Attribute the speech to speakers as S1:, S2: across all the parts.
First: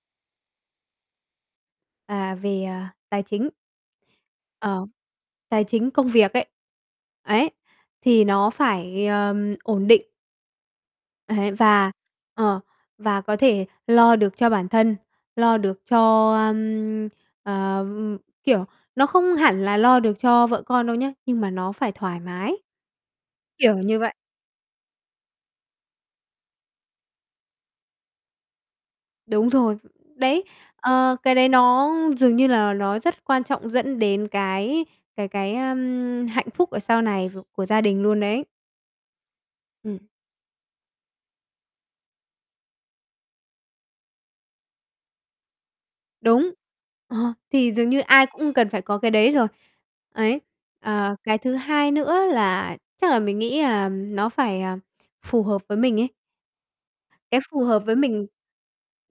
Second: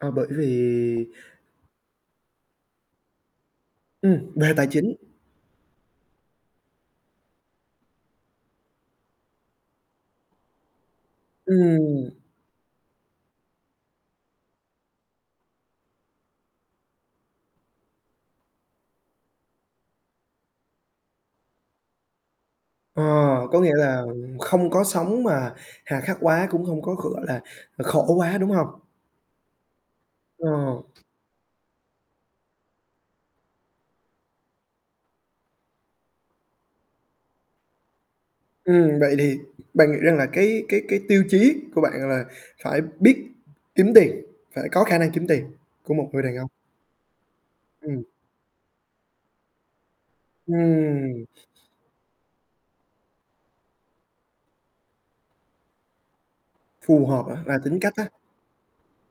S1: À, bởi vì
S2: À, về, à, tài chính.
S1: Ừm, về tài
S2: Ờ,
S1: chính.
S2: tài chính công việc ấy. Ấy, thì nó phải, ờm, ổn định. Ấy, và
S1: Ừm.
S2: ờ, và có thể lo được cho bản thân, lo được cho, ơm, ờ, ơm, kiểu, nó không hẳn là lo được cho vợ con đâu nhá, nhưng mà nó phải thoải mái,
S1: Ờ, có nghĩa
S2: kiểu như
S1: là
S2: vậy.
S1: không có sống mà hà khắc quá cũng không có, gọi là, khổ quá, đúng hông?
S2: Đúng rồi, đấy,
S1: Ờ.
S2: ờ, cái đấy nó dường như là nó rất quan trọng dẫn đến cái cái cái, ơm, hạnh phúc ở sau này v của gia đình luôn đấy.
S1: Ừm, vậy thì bạn
S2: Ừm.
S1: nghĩ rằng là cái cái cái tiêu chí của bạn là phải biết kiếm tiền, phải có khả năng kiếm tiền của một người đàn ông?
S2: Đúng, ờ, thì dường như
S1: Ừm.
S2: ai cũng cần phải có cái đấy rồi. Ấy, ờ,
S1: Ừm.
S2: cái thứ hai nữa là chắc là mình nghĩ là nó phải, à, phù hợp với mình ấy.
S1: Phù hợp
S2: Cái
S1: hả? Là
S2: phù
S1: tính
S2: hợp
S1: cách
S2: với
S1: á?
S2: mình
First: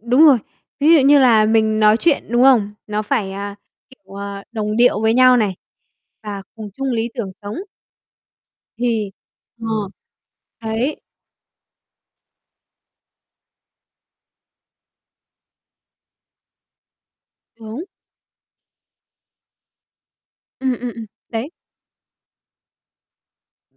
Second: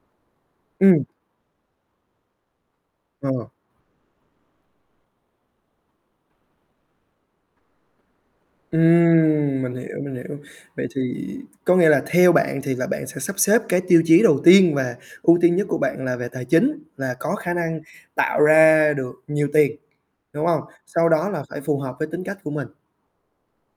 S2: đúng rồi, ví dụ
S1: Ừm.
S2: như là mình nói chuyện, đúng không, nó phải,
S1: Ờ.
S2: à, kiểu, à, đồng điệu với nhau này, và cùng chung lý tưởng sống. Thì
S1: Ừm,
S2: ờ,
S1: mình hiểu, mình hiểu. Vậy
S2: đấy.
S1: thì có nghĩa là theo bạn thì là bạn sẽ sắp xếp cái tiêu chí đầu tiên và ưu tiên nhất của bạn là về tài chính, là có khả năng
S2: Đúng.
S1: tạo ra được nhiều tiền, đúng hông?
S2: Ừm, ừm, ừm,
S1: Sau đó là
S2: đấy.
S1: phải phù hợp với tính cách của mình.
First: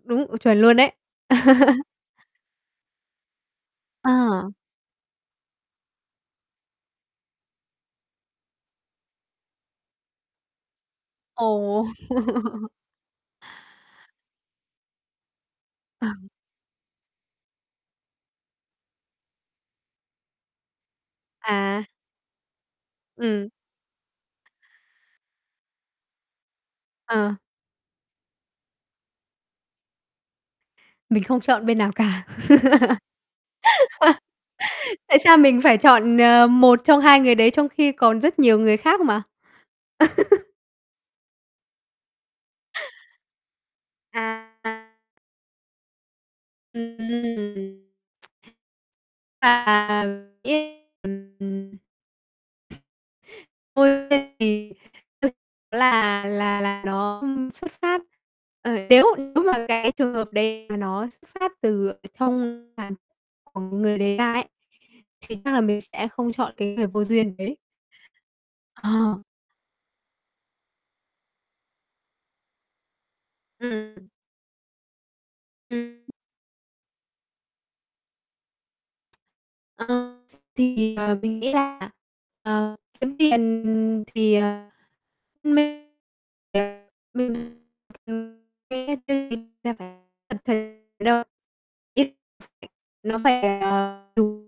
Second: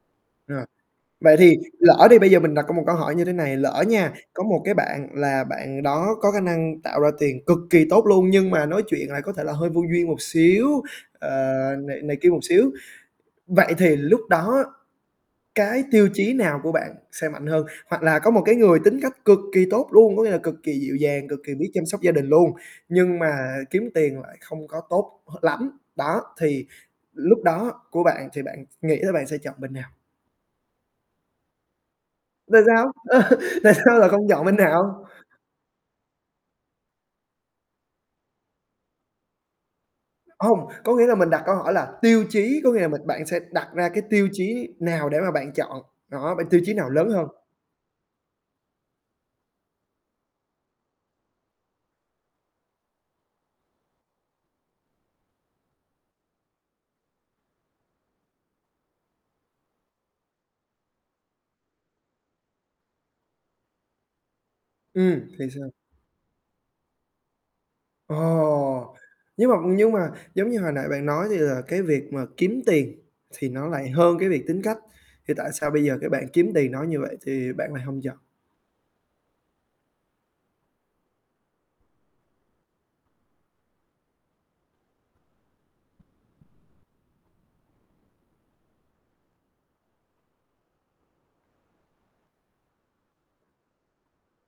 S2: Đúng, ờ, chuẩn
S1: Rồi,
S2: luôn đấy.
S1: vậy thì lỡ đi bây giờ mình đặt có một câu hỏi như thế này, lỡ nha, có
S2: À.
S1: một cái bạn là bạn đó có khả năng tạo ra tiền cực kỳ tốt luôn nhưng mà nói chuyện lại có thể là hơi vô duyên một xíu, ờ,
S2: Ồ.
S1: này này kia một xíu, vậy thì lúc đó á, cái tiêu
S2: Ờ.
S1: chí nào của bạn sẽ mạnh hơn? Hoặc là có một cái người tính cách cực kỳ tốt luôn, có nghĩa là cực kỳ dịu dàng, cực kỳ biết chăm
S2: À.
S1: sóc gia đình luôn, nhưng
S2: Ừm.
S1: mà kiếm tiền lại không có tốt h lắm, đó, thì
S2: Ờ.
S1: lúc đó của bạn thì bạn nghĩ là bạn sẽ chọn bên nào?
S2: Mình không chọn bên nào cả.
S1: Tại sao? Tại sao lại không chọn bên nào?
S2: Tại sao mình phải chọn, ờ, 1 trong 2 người đấy? Trong khi còn rất nhiều người khác mà?
S1: Hông, có nghĩa là mình đặt câu hỏi là tiêu chí có nghĩa là mình bạn sẽ đặt ra cái tiêu chí
S2: À.
S1: nào để mà bạn chọn, đó, bên tiêu chí nào lớn hơn?
S2: Ừm. Thực ra là, mình nghĩ ấy ừm, ừm. Ôi, [unintelligible] ra thì ừ, chủ yếu là là là nó, ưm, xuất phát, ờ, nếu nếu mà cái trường hợp đấy mà nó xuất phát từ ở trong [unintelligible] của người đấy ra ấy,
S1: Ừm,
S2: thì
S1: thì
S2: chắc là
S1: sao?
S2: mình sẽ không chọn cái người vô duyên đấy.
S1: Ồ,
S2: Ờ.
S1: nhưng mà nhưng mà, giống như hồi nãy bạn nói, thì là cái việc mà kiếm tiền thì nó lại
S2: Ừm.
S1: hơn cái việc tính cách, thì tại sao bây giờ
S2: Ừm.
S1: cái bạn kiếm tiền nói như vậy thì bạn lại hông chọn?
S2: Ờ, thì, ờ, mình nghĩ là, ờ, kiếm tiền thì, ờ, mê tiền [unintelligible] ừm, mê tiền là phải cảm thấy [unintelligible] nó phải, ờ, đủ